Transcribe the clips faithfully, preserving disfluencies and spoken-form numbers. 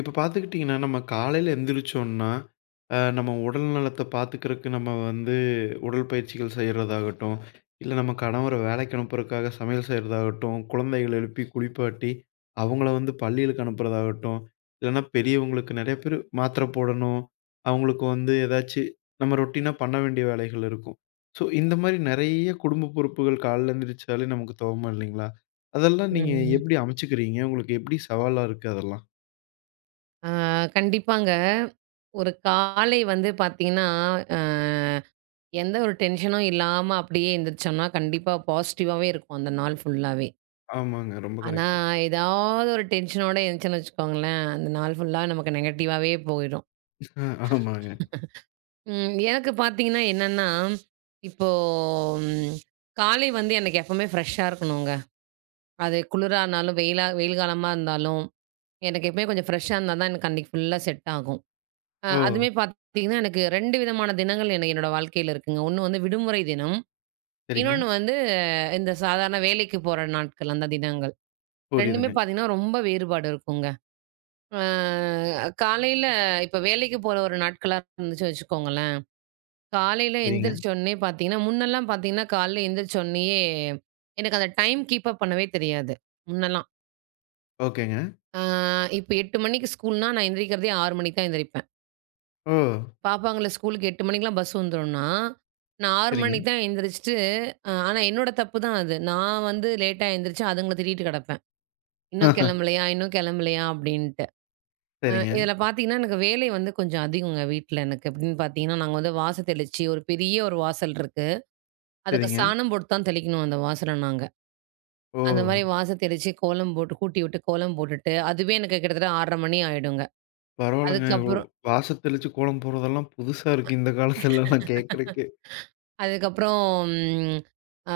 இப்ப பார்த்துக்கிட்டிங்கன்னா, நம்ம காலையில எந்திரிச்சோன்னா, அ நம்ம உடல் நலத்த பார்த்துக்கிறதுக்கு நம்ம வந்து உடற்பயிற்சிகள் செய்றதாகட்டும், இல்ல நம்ம கணவர வேலைக்கு அனுப்புறதுக்காக சமையல் செய்றதாகட்டும், குழந்தைகள எழுப்பி குளிப்பாட்டி, அவங்கள வந்து பள்ளிகளுக்கு அனுப்புறதாகட்டும், இல்லன்னா பெரியவங்களுக்கு நெறைய பேரு மாத்திரை போடணும். அவங்களுக்கு வந்து ஏதாச்சு நம்ம ரொட்டீனா பண்ண வேண்டிய வேலைகள் இருக்கும். ஸோ, இந்த மாரி நெறைய குடும்ப பொறுப்புகள் காலைல எந்திரிச்சாலே நமக்கு துவம்பும் இல்லைங்களா? அதெல்லாம் நீங்க ம். எப்படி அமைச்சுக்கிறீங்க? உங்களுக்கு எப்படி சவாலா இருக்கு அதெல்லாம்? ஆ கண்டிப்பாங்க. ஒரு காலை வந்து பார்த்தீங்கன்னா, அ எந்த ஒரு டென்ஷனும் இல்லாம அப்படியே எந்திரிச்சோம்னா, கண்டிப்பா பாசிட்டிவாவே இருக்கும் அந்த நாள் ஃபுல்லாவே. ஆமாங்க. ரொம்ப ஆனா, கரெக்ட்டு. ஏதாவது ஒரு டென்ஷனோட இருந்துச்சுன்னு வச்சுக்கோங்களேன், அந்த நாள் ஃபுல்லா நமக்கு நெகட்டிவாவே போயிடும். அ ஆமாங்க. ம் எனக்கு பார்த்தீங்கன்னா என்னன்னா, இப்போ ம் காலை வந்து எனக்கு எப்பவுமே ஃப்ரெஷ்ஷா இருக்கணுங்க. அது குளிரா இருந்தாலும், வெயிலா வெயில் காலமா இருந்தாலும், எனக்கு எப்பவுமே கொஞ்சம் ஃப்ரெஷ்ஷா இருந்தா தான் எனக்கு அன்னைக்கு ஃபுல்லா செட் ஆகும். அ ஓ! அதுவுமே பாத்தீங்கன்னா, எனக்கு ரெண்டு விதமான தினங்கள் எனக்கு என்னோட வாழ்க்கையில இருக்குங்க. ஒண்ணு வந்து விடுமுறை தினம். சரிங்க. இன்னொன்னு வந்து இந்த சாதாரண வேலைக்கு போற நாட்கள், அந்த தினங்கள். 2மே புரியுதுங்க. பாத்தீங்கன்னா, ரொம்ப வேறுபாடு இருக்குங்க. அ காலையில இப்ப வேலைக்கு போற ஒரு நாட்களா இருந்துச்சு வச்சுக்கோங்களேன். காலையில சரிங்க. எந்திரிச்ச உடனே பாத்தீங்கன்னா, முன்னெல்லாம் பாத்தீங்கன்னா, காலையில எந்திரிச்ச உடனேயே எனக்கு அந்த டைம் கீப் அப் பண்ணவே தெரியாது, முன்னெல்லாம். ஓகேங்க. அ இப்ப எட்டு மணிக்கு ஸ்கூல்னா, நான் எந்திரிக்கிறதே ஆறு மணிக்கு தான் எந்திரிப்பேன். ஓ! பாப்பாங்கள ஸ்கூலுக்கு எட்டு மணிக்கெல்லாம் பஸ் வந்துரும்ன்னா, நான் ஆறு சரிங்க. மணிக்கு தான் எந்திரிச்சுட்டு அ ஆனா என்னோட தப்பு தான் அது. நான் வந்து லேட்டா எந்திரிச்சு அதுங்கள திட்டிட்டு கிடப்பேன். "இன்னும் கிளம்பலையா? இன்னும் கிளம்பலையா?" அப்படின்ட்டு. அ சரிங்க, இதில பார்த்தீங்கன்னா, எனக்கு வேலை வந்து கொஞ்சம் அதிகங்க வீட்ல எனக்கு. எப்படின்னு பார்த்தீங்கன்னா, நாங்க வந்து வாச தெளிச்சு ஒரு பெரிய ஒரு வாசல் இருக்கு. அதுக்கு சரிங்க. சாணம் போட்டு தான் தெளிக்கணும் அந்த வாசல நாங்க. ஓ! அந்த மாரி வாச தெளிச்சு கோலம் போட்டு கூட்டி விட்டு கோலம் போட்டுட்டு, அதுவே எனக்கு கிட்டத்தட்ட ஆறரை மணி ஆயிடுங்க. பரவால்லங்க. இவ்ளோ அதுக்கப்புறம் வாச தெளிச்சு கோலம் போடுறதெல்லாம் புதுசா இருக்கு இந்த காலத்துலலாம் கேட்கறக்கே. அதுக்கப்புறம் ம், ஆ,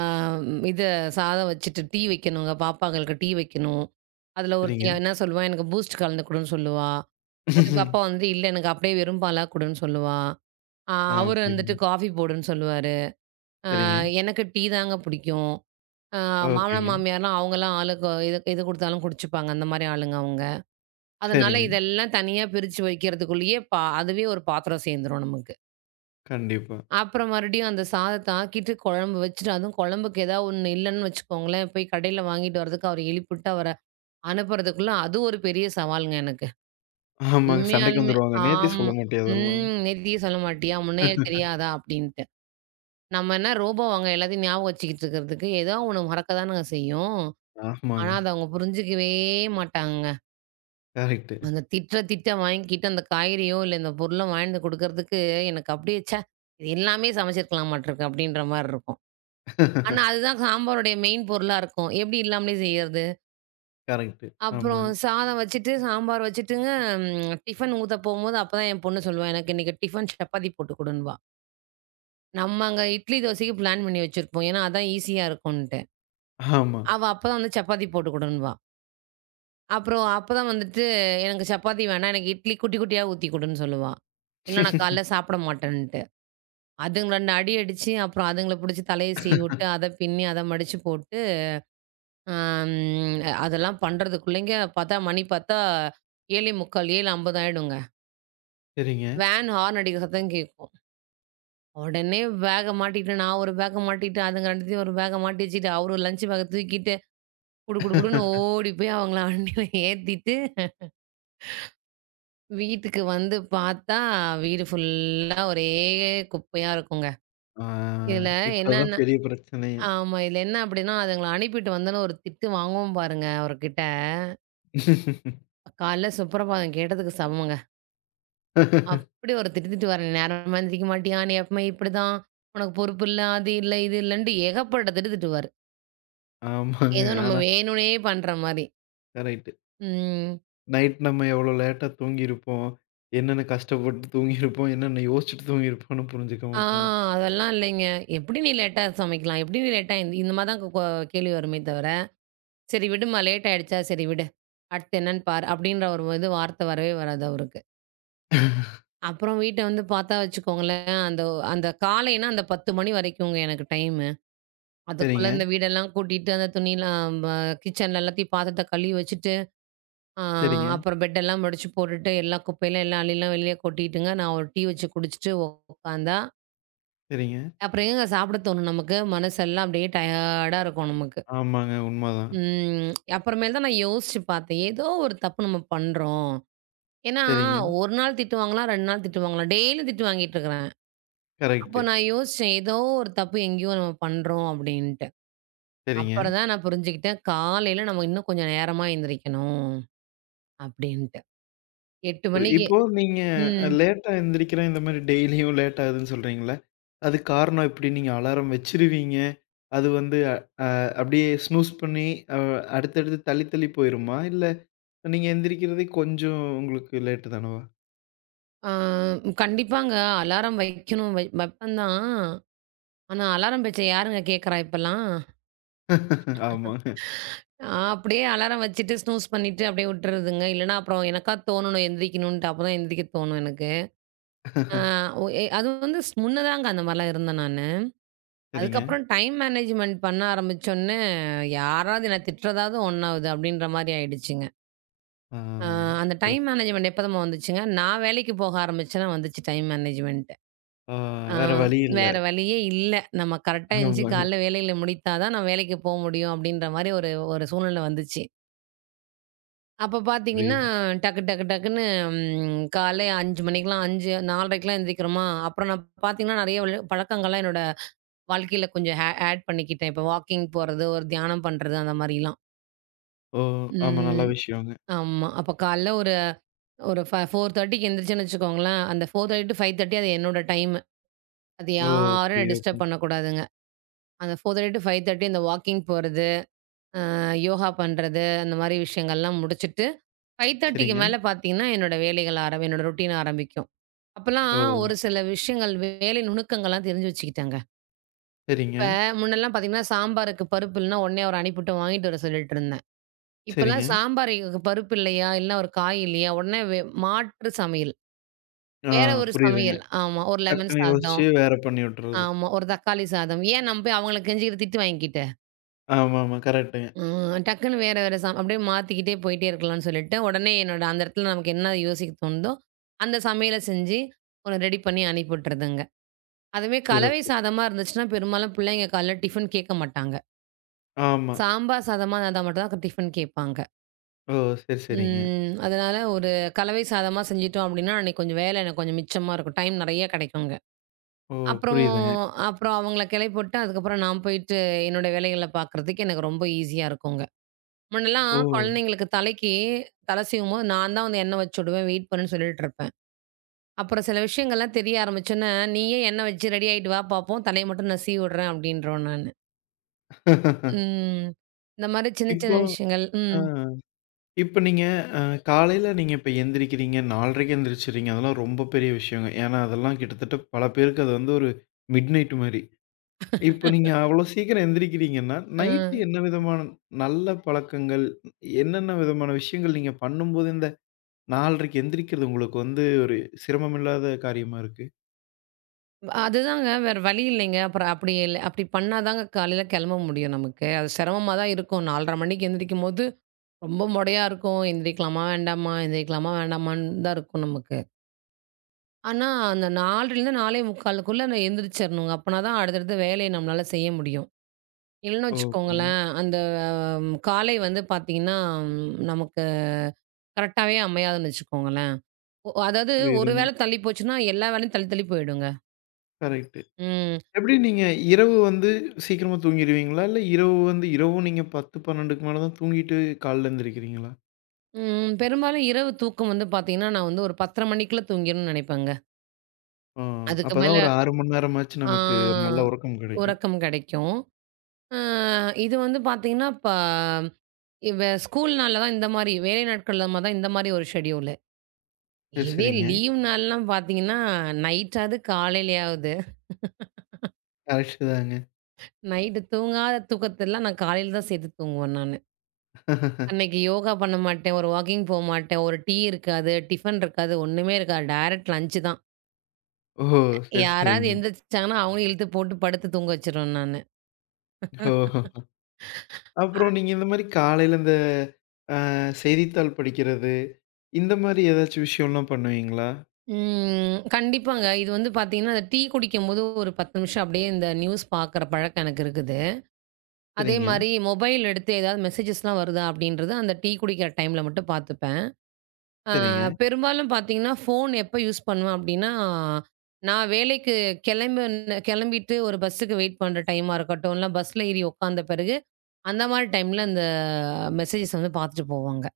இது சாதம் வச்சுட்டு டீ வைக்கணுங்க. பாப்பாங்களுக்கு டீ வைக்கணும். அதுல ஒருத்தி சரிங்க. என்ன சொல்லுவா, "எனக்கு பூஸ்ட் கலந்து குடுன்னு" சொல்லுவா. ஒரு பாப்பா வந்து, "இல்ல எனக்கு அப்படியே வெறும் பாலா குடுன்னு" சொல்லுவா. ஆ ஆ அவரு வந்துட்டு புரியுதுங்க. "காஃபி போடுன்னு" சொல்லுவாரு. அ சரிங்க. எனக்கு டீ தாங்க பிடிக்கும். ஆ மாமனார், ஓகேங்க. மாமியார்லாம் அவங்கலாம் ஆளுக்கு எது எது குடுத்தாலும் குடிச்சுப்பாங்க. அந்த மாரி ஆளுங்க அவங்க. அதனால சரிங்க. இதெல்லாம் தனியா பிரிச்சு வைக்கிறதுக்குள்ளேயே பா அதுவே ஒரு பாத்திரம் சேர்ந்துரும் நமக்கு. கண்டிப்பா. அப்புறம் மறுபடியும் அந்த சாதத்த ஆக்கிட்டு, குழம்பு வச்சுட்டு, அதுவும் குழம்புக்கு ஏதாவது ஒண்ணு இல்லன்னு வச்சுக்கோங்களேன், போய் கடையில வாங்கிட்டு வரதுக்கு அவர எழுப்பிவிட்டு அவர அனுப்புறதுக்குள்ள அது ஒரு பெரிய சவால்ங்க எனக்கு. ஆமாங்க. சண்டைக்கு உண்மையாலுமே. வந்துருவாங்க. நேத்தே ஆமா. சொல்ல மாட்டியா அதெல்லாம்? ம். "நேத்திக்கு சொல்ல மாட்டியா? முன்னையே தெரியாதா?" அப்படின்ட்டு. நம்ம என்ன ரோபோவாங்க எல்லாத்தையும் ஞாபகம் வச்சுக்கிட்டு இருக்கிறதுக்கு? ஏதோ ஒண்ணு மறக்க தானங்க செய்யும். ஆனா, ஆமாங்க. அத அவங்க புரிஞ்சுக்கவே மாட்டாங்கங்க. கரெக்ட்டு. அந்த திட்ற திட்ட வாங்கிக்கிட்டு அந்த காய்கறியோ, இல்ல இந்த பொருளோ வாங்கிட்டு வந்து குடுக்கறதுக்கு எனக்கு அப்படியே, "ச்சே! இது எல்லாமே சமைச்சிருக்கலாம் மாட்டிருக்கு" அப்படின்ற மாரி இருக்கும். ஆனா, அதுதான் சாம்பாருடைய மெயின் பொருளா இருக்கும். எப்படி இல்லாமலே செய்யறது? கரெக்ட்டு. அப்புறம் ஆமாங்க. சாதம் வச்சுட்டு, சாம்பார் வச்சுட்டுங்க ம் டிஃபன் ஊத்த போம்போது அப்பதான் என் பொண்ணு சொல்லுவா, "எனக்கு இன்னைக்கு டிஃபன் சப்பாத்தி போட்டு குடுன்னுவா." நம்ம அங்க இட்லி, தோசைக்கு பிளான் பண்ணி வச்சிருப்போம். ஏன்னா, அதான் ஈஸியா இருக்கும்ன்ட்டு. ஆமா. அவ அப்பதான் வந்து சப்பாத்தி போட்டு குடுன்னுவா. அப்புறம் அப்பதான் வந்துட்டு, "எனக்கு சப்பாத்தி வேணாம். எனக்கு இட்லி குட்டி குட்டியா ஊத்தி குடுன்னு" சொல்லுவா. "இல்ல நான் காலைல சாப்பிட மாட்டேன்ட்டு." அதுங்க ரெண்டு அடி அடிச்சு, அப்புறம் அதுங்கள புடிச்சு தலைய சீவி விட்டு, அத பின்னி, அத மடிச்சு போட்டு அம் அதெல்லாம் பண்றதுக்குள்ளேங்க பார்த்தா மணி பார்த்தா ஏழு நாற்பத்தி ஐந்து ஏழு ஐம்பது ஆயிடுங்க. வேன் ஹார்ன் அடிக்கிற சத்தம் கேட்கும். உடனே பேக்க மாட்டிக்கிட்டு நான் ஒரு பேக்க மாட்டிக்கிட்டு, அதுங்க 2த்தையும் ஒரு பேக்க மாட்டி வச்சுக்கிட்டு, அவரு லஞ்ச் பேக்க தூக்கிட்டு குடு குடு குடுன்னு சரிங்க. ஓடி போய் அவங்கள வண்டியில ஏத்திட்டு, வீட்டுக்கு வந்து பார்த்தா வீடு ஃபுல்லா ஒரே குப்பையா இருக்குங்க. ஆ இதுல இப்ப அதான் என்னன்னா பெரிய பிரச்சனையே. ஆமா. இதுல என்ன அப்படின்னா, அதுங்கள அனுப்பிட்டு வந்தோனே ஒரு திட்டு வாங்குவோம் பாருங்க அவர்கிட்ட. காலைல சுப்ரபாதம் கேட்டதுக்கு சமங்க. அப்படி ஒரு திட்டு வர நேரமா எந்திரிக்க மாட்டியா? நீ எப்பவுமே இப்படிதான். உனக்கு பொறுப்பு இல்ல. அது இல்ல, இது இல்லன்ட்டு ஏகப்பட்ட திட்டு திட்டுவாரு. ஆமாங்க. ஏதோ நம்ம ஆனா வேணும்னே பண்ற மாரி. கரெக்ட்டு. ம். நைட் நம்ம எவ்வளோ லேட்டா தூங்கியிருப்போம்? என்னென்ன கஷ்டப்பட்டு தூங்கியிருப்போம்? என்னென்ன யோசிச்சுட்டு தூங்கியிருப்போம்ன்னு புரிஞ்சுக்க ஆ மாட்டாங்க. அதெல்லாம் இல்லைங்க. எப்படி நீ லேட்டா சமைக்கலாம்? எப்படி நீ லேட்டா இந்த இந்த மாரி தான் கொ கொ- கேள்வி வருமே தவிர, சரி விடும்மா லேட் ஆயிடுச்சா சரி விடு. அடுத்து என்னன்னு பாரு. அப்படின்ற ஒரு இது வார்த்தை வரவே வராது அவருக்கு. அப்புறம் வீட்ட வந்து பார்த்தா வச்சுக்கோங்களேன், அந்த அந்த காலைன்னா அந்த பத்து மணி வரைக்குங்க எனக்கு டைம். அதுக்குள்ள சரிங்க, இந்த வீடெல்லாம் கூட்டிட்டு, அந்த துணிலாம் ப கிச்சன்ல எல்லாத்தையும் பாத்திரத்த கழுவி வச்சுட்டு, ஆ சரிங்க, அப்புறம் பெட்டெல்லாம் மடிச்சு போட்டுட்டு, எல்லா குப்பையெல்லாம் எல்லா அள்ளிலாம் வெளிய கொட்டிட்டுங்க, நான் ஒரு டீ வச்சு குடிச்சுட்டு உக்காந்தா, சரிங்க. அப்புறம் எங்கங்க சாப்பிட தோணும் நமக்கு? மனசெல்லாம் அப்படியே டயர்டா இருக்கும் நமக்கு. ஆமாங்க. உண்மதான். ம். அப்புறமேல் தான் நான் யோசிச்சு பார்த்தேன். ஏதோ ஒரு தப்பு நம்ம பண்றோம். ஏன்னா, சரிங்க. ஒரு நாள் திட்டுவாங்களாம், ரெண்டு நாள் திட்டுவாங்களாம். டெய்லி திட்டு வாங்கிட்டு இருக்கிறேன். அப்போ கரெக்ட்டு. நான் யோசிச்சேன், ஏதோ ஒரு தப்பு எங்கேயோ நம்ம பண்றோம் அப்படின்ட்டு. சரிங்க. அப்புறம் தான் நான் புரிஞ்சுக்கிட்டேன். காலையில நம்ம இன்னும் கொஞ்சம் நேரமா எந்திரிக்கணும் அப்டின்ட்டு. எட்டு புரி மணிக்கு இப்போ நீங்க ம். லேட்டா எந்திரிக்கிறேன், இந்த மாரி டெய்லியும் லேட் ஆகுதுன்னு சொல்றீங்கல்ல? அதுக்கு காரணம் எப்படி? நீங்க அலாரம் வச்சுருவீங்க? அது வந்து அ அப்படியே ஸ்னூஸ் பண்ணி அ அடுத்தடுத்து தள்ளி தள்ளி போயிருமா? இல்ல நீங்க எந்திரிக்கிறதே கொஞ்சம் உங்களுக்கு லேட்டு தானவா? ஆ கண்டிப்பாங்க. அலாரம் வைக்கணும் வை வைப்பேன் தான். ஆனா அலாரம் பேச்ச யாருங்க கேட்கறா இப்பலாம்? ஆமாங்க. நான் அப்டியே அலாரம் வச்சுட்டு ஸ்னூஸ் பண்ணிட்டு அப்டியே விட்டுறதுங்க. இல்லன்னா அப்புறம் எனக்கா தோணணும் எந்திரிக்கணுன்ட்டு. அப்பதான் எந்திரிக்க தோணும் எனக்கு. ஆ ஒ எ அது வந்து ஸ் முன்னதாங்க அந்த மாரிலாம் இருந்தேன் நானு. சரிங்க. அதுக்கப்புறம் டைம் மேனேஜ்மென்ட் பண்ண ஆரம்பிச்சோனே, யாராவது என்ன திட்டுறதாவது ஒண்ணாவது அப்டின்ற மாரி ஆயிடுச்சுங்க. ஆ. ஆ அந்த டைம் சிறப்பு. மேனேஜ்மெண்ட் எப்போதும்மா வந்துச்சுங்க, நான் வேலைக்கு போக ஆரம்பிச்சேன்னா வந்துச்சு டைம் மேனேஜ்மெண்ட்டு. ஆ ஆ வேற வழி இல்ல. வேற வழியே இல்ல. நம்ம கரெக்ட்டா எந்திச்சு ஆமாங்க. காலைல வேலைகள முடித்தா தான் நான் வேலைக்கு போ முடியும் அப்படின்ற மாரி ஒரு ஒரு சூழ்நிலை வந்துச்சு. அப்ப பார்த்தீங்கன்னா, புரியுது. டக்கு டக்கு டக்குன்னு ம் காலை ஐந்து மணிக்கெல்லாம் ஐந்து 4:30க்கெல்லாம் எந்திரிக்கிறோமா, அப்புறம் நான் பார்த்தீங்கன்னா நெறைய வழு பழக்கங்கள்லாம் என்னோட வாழ்க்கையில கொஞ்சம் ஆ ஆட் பண்ணிக்கிட்டேன். இப்போ வாக்கிங் போறது, ஒரு தியானம் பண்றது அந்த மாரிலாம். ஓ! ஆமா நல்ல ம் விஷயங்க. ஆமா. அப்ப காலைல ஒரு ஒரு ஃப 4:30க்கு எந்திரிச்சேன்னு வச்சுக்கோங்களேன், அந்த நாலு முப்பது டூ ஐந்தரை அது என்னோட டைமு. அது ஓ! யாரும் என்ன புரியுது. ஓகேங்க. டிஸ்டர்ப் பண்ணக்கூடாதுங்க. அந்த நாலு முப்பது டூ ஐந்தரை இந்த வாக்கிங் போறது, அ யோகா பண்றது, அந்த மாரி விஷயங்கள்லாம் முடிச்சுட்டு, 5:30க்கு சரிங்க. மேல பார்த்தீங்கன்னா, என்னோட வேலைகள் ஆரம் என்னோட ரொட்டீன் ஆரம்பிக்கும். அப்பலாம் ஒரு ஓ! சில விஷயங்கள் வேலை நுணுக்கங்கள்லாம் தெரிஞ்சு வச்சுக்கிட்டேங்க. சரிங்க, இப்ப முன்னெல்லாம் பார்த்தீங்கன்னா, சாம்பாருக்கு பருப்பு இல்லன்னா, உடனே அவர அனுப்பிவிட்டு வாங்கிட்டு வர சொல்லிட்டு இருந்தேன். இப்பலாம் சரிங்க. சாம்பாருக்கு பருப்பு இல்லையா, இல்ல ஒரு காய் இல்லையா, உடனே வே மாற்று சமையல். ஆ வேற ஒரு புரியுதுங்க. சமையல். ஆமா. ஒரு லெமன் டக்குன்னு யோசிச்சு சாதம். வேற பண்ணி விட்டுறது. ஆமா. ஒரு தக்காளி சாதம். ஏன் நம்ம போய் அவங்கள கெஞ்சிக்கிட்டு திட்டு வாங்கிக்கிட்டு? ஆமாமா. கரெக்ட்டுங்க. ம் டக்குன்னு வேற வேற சா அப்படியே மாத்திக்கிட்டே போயிட்டே இருக்கலாம்னு சொல்லிட்டு, உடனே என்னோட அந்த இடத்துல நமக்கு என்ன யோசிக்க தோணுதோ, அந்த சமையல செஞ்சு ஒண்ணு ரெடி பண்ணி அனுப்பி விட்டுறதுங்க. அதுவே கலவை சிறப்பு. சாதமா இருந்துச்சுன்னா, பெரும்பாலும் பிள்ளைங்க காலைல டிஃபன் கேட்க மாட்டாங்க. ஆமா. சாம்பார் சாதமா இருந்தா மட்டும் தான் டிஃபன் கேட்பாங்க. ஓ! சரி, சரிங்க. ம் அதனால ஒரு கலவை சாதமா செஞ்சுட்டோம் அப்படின்னா, அன்னைக்கு கொஞ்சம் வேலை எனக்கு கொஞ்சம் மிச்சமா இருக்கும். டைம் நெறைய கிடைக்குங்க. ஓ! அப்புறம் புரியுதுங்க. அப்புறம் அவங்கள கிளப்பிவிட்டு, அதுக்கப்புறம் நான் போயிட்டு என்னோட வேலைகள பார்க்குறதுக்கு எனக்கு ரொம்ப ஈஸியா இருக்குங்க. முன்னலாம் ஓ! குழந்தைங்களுக்கு தலைக்கு தலை சீவும்போது நான் தான் வந்து எண்ணெய் வச்சு விடுவேன், வெயிட் பண்ணுன்னு சொல்லிட்டுருப்பேன். அப்புறம் சில விஷயங்கள்லாம் தெரிய ஆரம்பிச்சோன்னே, "நீயே எண்ணெய் வச்சு ரெடி ஆயிட்டு வா பார்ப்போம், தலைய மட்டும் நான் சீவி விடுறேன்" அப்படின்றோம் நானு. ம். இந்த மாரி சின்ன சின்ன இப்போ விஷயங்கள். ஆ. ம். இப்ப நீங்க அ காலையில நீங்க இப்ப எந்திரிக்கிறீங்க, 4:30க்கு எந்திரிச்சிறீங்க. அதெல்லாம் ரொம்ப பெரிய விஷயங்க. ஏன்னா, அதெல்லாம் கிட்டத்தட்ட பல பேருக்கு அது வந்து ஒரு மிட்நைட் மாரி. இப்ப நீங்க அவ்வளோ சீக்கிரம் எந்திரிக்கிறீங்கன்னா, அ. நைட்டு என்ன விதமான நல்ல பழக்கங்கள், என்னென்ன விதமான விஷயங்கள் நீங்க பண்ணும்போது இந்த 4:30க்கு எந்திரிக்கிறது உங்களுக்கு வந்து ஒரு சிரமமில்லாத காரியமா இருக்கு? அதுதாங்க வேற வழி இல்லைங்க. அப்புறம் அப்படி இல்ல அப்படி பண்ணா தாங்க காலையில கிளம்ப முடியும் நமக்கு. அது சிரமமா தான் இருக்கும். நாலரை மணிக்கு எந்திரிக்கும்போது ரொம்ப மொடையா இருக்கும். எந்திரிக்கலாமா, வேண்டாமா? எந்திரிக்கலாமா, வேண்டாமான்னு தான் இருக்கும் நமக்கு. ஆனா, அந்த நாலரை 4:45க்குள்ள நான் எந்திரிச்சிரணுங்க. அப்பனா தான் அடுத்தடுத்த வேலைய நம்மளால செய்ய முடியும். இல்லன்னு ஓகேங்க. வச்சுக்கோங்களேன், அந்த ஹம், காலை வந்து பார்த்தீங்கன்னா, நமக்கு கரெக்டாவே அமையாதுன்னு வச்சுக்கோங்களேன். ஒ அதாவது ஒரு புரியுதுங்க. வேள தள்ளி போச்சுன்னா, எல்லா வேலையும் தள்ளி தள்ளி போயிடுங்க. கரெக்ட்டு. ம். எப்படி நீங்க இரவு வந்து சீக்கிரமா தூங்கிருவீங்களா? இல்ல இரவு வந்து இரவும் நீங்க பத்து, பன்னிரண்டுக்கு மேல தான் தூங்கிட்டு காலைல எந்திரிக்கிறீங்களா? ம். பெரும்பாலும் இரவு தூக்கம் வந்து பார்த்தீங்கன்னா, நான் வந்து ஒரு பத்தரை மணிக்குள்ள தூங்கிரணும்னு நெனைப்பேங்க. ஆ. அதுக்கு மேல அப்பதான் ஒரு ஆறு மணி நேரமாச்சு நமக்கு ஆ நல்ல உறக்கம் கிடைக்கும். உறக்கம் கெடைக்கும். அ இது வந்து பார்த்தீங்கன்னா, இப்ப இவ ஸ்கூல் நாள்ல தான் இந்த மாரி, வேலை நாட்கள்ல மா தான் இந்த மாரி ஒரு ஷெட்யூலு. சரி, இதே சரிங்க. லீவ் நாள்லாம் பார்த்தீங்கன்னா, நைட்டாவது காலையிலயாவது. கரெக்ட் தாங்க. நைட்டு தூங்காத தூக்கத்தெல்லாம் நான் காலையில தான் சேர்த்து தூங்குவேன் நானு. அன்னைக்கு யோகா பண்ண மாட்டேன், ஒரு வாக்கிங் போ மாட்டேன், ஒரு டீ இருக்காது, டிஃபன் இருக்காது, ஒண்ணுமே இருக்காது. டைரக்ட் லஞ்ச் தான். ஓஹோ! சரி, யாராவது சரிங்க. எந்திரிச்சாங்கன்னா, அவங்களையும் இழுத்து போட்டு படுத்து தூங்க வச்சுருவேன் நானு. ஓஹோ! அப்புறம் நீங்க இந்த மாரி காலையில இந்த செய்தித்தாள் படிக்கிறது, இந்த மாரி ஏதாச்சும் விஷயம்லாம் பண்ணுவீங்களா? ம் கண்டிப்பாங்க. இது வந்து பார்த்தீங்கன்னா, அந்த டீ குடிக்கும்போது ஒரு பத்து நிமிஷம் அப்படியே இந்த நியூஸ் பார்க்குற பழக்கம் எனக்கு இருக்குது. அதே சரிங்க, மாரி மொபைல் எடுத்து ஏதாவது மெசேஜஸ்லாம் வருதா அப்படின்றது அந்த டீ குடிக்கிற டைம்ல மட்டும் பார்த்துப்பேன். ஆ சரிங்க. பெரும்பாலும் பார்த்தீங்கன்னா, ஃபோன் எப்ப யூஸ் பண்ணுவேன் அப்படின்னா, நான் வேலைக்கு கிளம்புன கிளம்பிட்டு ஒரு பஸ்ஸுக்கு வெயிட் பண்ற டைமா இருக்கட்டும், இல்ல பஸ்ல ஏறி உட்காந்த பிறகு அந்த மாரி டைம்ல அந்த மெசேஜஸ் வந்து பார்த்துட்டு போவாங்க.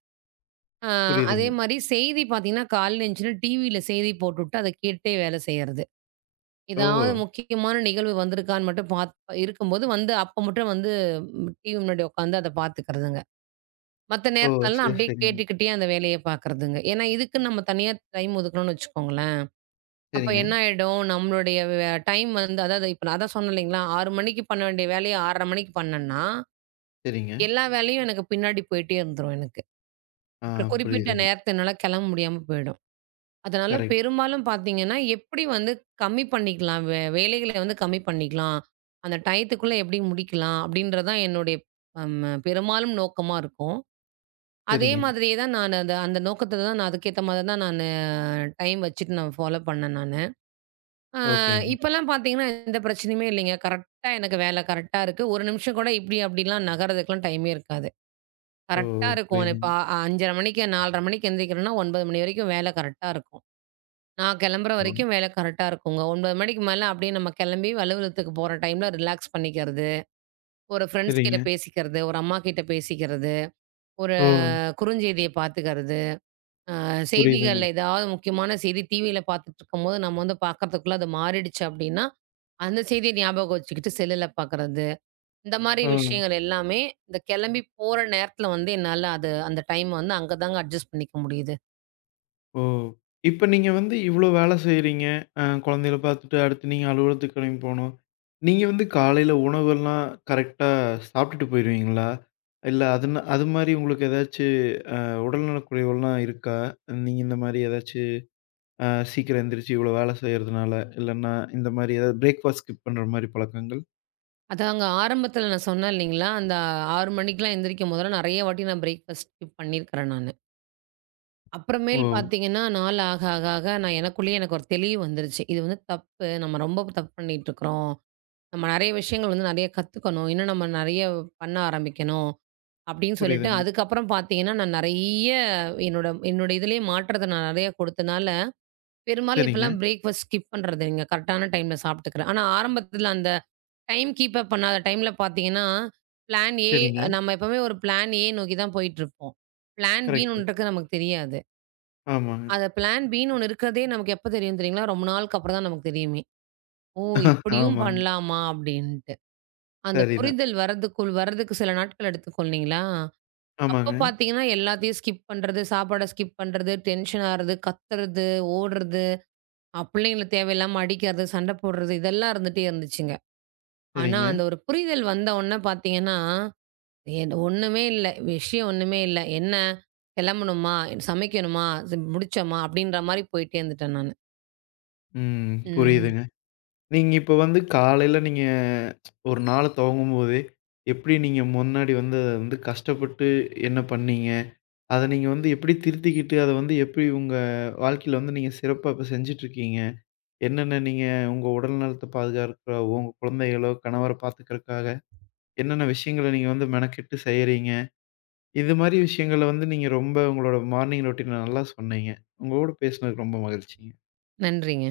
ஆ அதே புரியுதுங்க. மாரி செய்தி பார்த்தீங்கன்னா, காலையில எந்திரிச்சோனே டிவியில செய்தி போட்டுவிட்டு அத கேட்டுட்டே வேலை செய்றது. ஓ! ஏதாவது முக்கியமான நிகழ்வு வந்திருக்கான்னு மட்டும் பார்த்து இருக்கும்போது வந்து அப்ப மட்டும் வந்து டிவி முன்னாடி உட்காந்து அத பார்த்துக்கிறதுங்க. மத்த ஓ! நேரத்துலலாம் சரி, அப்படியே சரிங்க. கேட்டுக்கிட்டே அந்த வேலைய பார்க்கறதுங்க. ஏன்னா, இதுக்குன்னு நம்ம தனியா டைம் ஒதுக்கணும்னு வச்சுக்கோங்களேன். அப்ப சரிங்க, என்ன ஆயிடும், நம்மளுடைய வே டைம் வந்து அதாவது இப்ப நான் அதான் சொன்னேன் இல்லைங்களா, ஆறு மணிக்கு பண்ண வேண்டிய வேலைய ஆறரை மணிக்கு பண்ணேன்னா, சரிங்க. எல்லா வேலையும் எனக்கு பின்னாடி போயிட்டே இருந்துரும் எனக்கு. ஆ அப்புறம் குறிப்பிட்ட புரியுதுங்க. நேரத்த என்னால கிளம்ப முடியாம போயிடும். அதனால கரெக்ட். பெரும்பாலும் பார்த்தீங்கன்னா, எப்படி வந்து கம்மி பண்ணிக்கலாம்? வே வேலைகள வந்து கம்மி பண்ணிக்கலாம். அந்த டயத்துக்குள்ள எப்படி முடிக்கலாம்? அப்படின்றது தான் என்னுடைய அம் பெரும்பாலும் நோக்கமா இருக்கும். அதே சரிங்க. மாதிரியே தான் நான் அந்த அந்த நோக்கத்த தான் நான் அதுக்கேத்த மாரி தான் நானு டைம் வச்சுட்டு நான் ஃபாலோ பண்ணேன் நானு. அ ஓகேங்க. இப்பலாம் பார்த்தீங்கன்னா, எந்த பிரச்சனையுமே இல்லைங்க. கரெக்ட்டா எனக்கு வேலை கரெக்ட்டா இருக்கு. ஒரு நிமிஷம் கூட இப்படி அப்படிலாம் நகர்றதுக்குலாம் டைமே இருக்காது. ஓ! கரெக்ட்டா இருக்கும். புரியுதுங்க. இப்ப ஐந்து முப்பது மணிக்கு நாலரை மணிக்கு எந்திரிக்கிறேன்னா ஒன்பது மணி வரைக்கும் வேலை கரெக்ட்டா இருக்கும். நான் கிளம்புற ஓ! வரைக்கும் வேலை கரெக்டா இருக்குங்க. ஒன்பது மணிக்கு மேல அப்படியே நம்ம கிளம்பி அலுவலகத்துக்கு போற டைம்ல ரிலாக்ஸ் பண்ணிக்கிறது. ஒரு ஃப்ரெண்ட்ஸ் கிட்ட சரிங்க. பேசிக்கிறது, ஒரு அம்மா கிட்ட பேசிக்கிறது, ஒரு ஓ! குறுஞ்செய்திய பார்த்துக்கிறது, அ புரியுதுங்க. செய்திகள்ல ஏதாவது முக்கியமான செய்தி டிவியில பார்த்துட்டு இருக்கும்போது நம்ம வந்து பார்க்கறதுக்குள்ள அது மாறிடுச்சு அப்படின்னா, அந்த செய்திய ஞாபகம் வச்சுக்கிட்டு செல்லுல பார்க்கறது. இந்த மாரி ஓ! ம். விஷயங்கள் எல்லாமே இந்த கிளம்பி போற நேரத்துல வந்து என்னால அது அந்த டைம் வந்து அங்க தாங்க அட்ஜஸ்ட் பண்ணிக்க முடியுது. ஓ! இப்ப நீங்க வந்து இவ்ளோ வேலை செய்றீங்க. அ குழந்தைகள பார்த்துட்டு அடுத்து நீங்க அலுவலகத்துக்கு கிளம்பி போணும். நீங்க வந்து காலையில உணவெல்லாம் கரெக்ட்டா சாப்பிட்டுட்டு போயிருவீங்களா? இல்ல அதுனா அது மாரி உங்களுக்கு ஏதாச்சும் அ உடல்நலக் குறைவுலாம் இருக்கா? நீங்க இந்த மாரி ஏதாச்சும் அ சீக்கிரம் எந்திரிச்சு இவ்ளோ வேலை செய்றதுனால, இல்லன்னா இந்த மாரி ஏதாவது பிரேக்ஃபாஸ்ட் ஸ்கிப் பண்ற மாரி பழக்கங்கள்? அதாங்க ஆரம்பத்தில நான் சொன்னேன் இல்லைங்களா, அந்த ஆறு மணிக்கெல்லாம் எந்திரிக்கும் போதெல்லாம் நெறைய வாட்டி நான் பிரேக்ஃபாஸ்ட் ஸ்கிப் பண்ணியிருக்கிறேன் நானு. ஓ! அப்புறமேல் பார்த்தீங்கன்னா, நாள் ஆக ஆக ஆக நான் எனக்குள்ளேயே எனக்கு ஒரு தெளிவு வந்துருச்சு. இது வந்து தப்பு. நம்ம ரொம்ப தப்பு பண்ணிட்டுருக்கிறோம். நம்ம நெறைய விஷயங்கள் வந்து நெறைய கத்துக்கணும். இன்னும் நம்ம நெறைய பண்ண ஆரம்பிக்கணும். அப்படின்னு சொல்லிட்டு புரியுதுங்க. அதுக்கப்புறம் பார்த்தீங்கன்னா, நான் நெறைய என்னோட என்னோட இதுலயே மாற்றத்த நான் நெறைய கொடுத்தனால, பெரும்பாலும் சரிங்க, இப்பலாம் பிரேக்ஃபாஸ்ட் ஸ்கிப் பண்றது இல்லைங்க. கரெக்டான டைம்ல சாப்பிட்டுக்கிறேன். ஆனா ஆரம்பத்தில அந்த டைம் கீப் அப் பண்ணாத டைம்ல பார்த்தீங்கன்னா, பிளான் ஏ சரிங்க. நம்ம எப்பவுமே ஒரு பிளான் ஏ நோக்கி தான் போயிட்டுருப்போம். பிளான் பின்னு கரெக்ட்டு. ஒண்ணு இருக்கு நமக்கு தெரியாது. ஆமாங்க. அத பிளான் பின்னு ஒண்ணு இருக்கிறதே நமக்கு எப்ப தெரியும் தெரியுங்களா? ரொம்ப நாளுக்கு அப்புறம் தான் நமக்கு தெரியுமே. ஓ! இப்படியும் ஆமாங்க. பண்ணலாமா அப்படின்ட்டு. அந்த சரிதான். புரிதல் வரதுக்குள் வரதுக்கு சில நாட்கள் எடுத்துக்கும் இல்லைங்களா? அப்ப ஆமாங்க. பார்த்தீங்கன்னா, எல்லாத்தையும் ஸ்கிப் பண்றது, சாப்பாட ஸ்கிப் பண்றது, டென்ஷன் ஆறது, கத்துறது, ஓடுறது, அ பிள்ளைங்கள தேவையில்லாம அடிக்கிறது, சண்டை போடுறது இதெல்லாம் இருந்துட்டே இருந்துச்சுங்க. ஆனா, சரிங்க. அந்த ஒரு புரிதல் வந்த உடனே பார்த்தீங்கன்னா என் ஒண்ணுமே இல்ல. விஷயம் ஒண்ணுமே இல்ல. என்ன கிளம்பணுமா? சமைக்கணுமா? ச முடிச்சோமா? அப்படின்ற மாரி போயிட்டே இருந்துட்டேன் நானு. ம். ம். புரியுதுங்க. நீங்க இப்ப வந்து காலையில நீங்க ஒரு நாள துவங்கும்போதே, எப்படி நீங்க முன்னாடி வந்து அத வந்து கஷ்டப்பட்டு என்ன பண்ணீங்க? அத நீங்க வந்து எப்படி திருத்திக்கிட்டு, அத வந்து எப்படி உங்க வாழ்க்கையில வந்து நீங்க சிறப்பா இப்ப செஞ்சுட்டுருக்கீங்க? என்னென்ன நீங்க உங்க உடல் நலத்த பாதுகாக்கவோ, உங்க குழந்தைகளோ, கணவர பார்த்துக்கிறதுக்காக என்னென்ன விஷயங்கள நீங்க வந்து மெனக்கெட்டு செய்றீங்க? இது மாரி விஷயங்கள வந்து நீங்க ரொம்ப உங்களோட மார்னிங் ரொட்டீன நல்லா சொன்னீங்க. உங்க கூட பேசுனதுக்கு ரொம்ப மகிழ்ச்சிங்க. நன்றிங்க.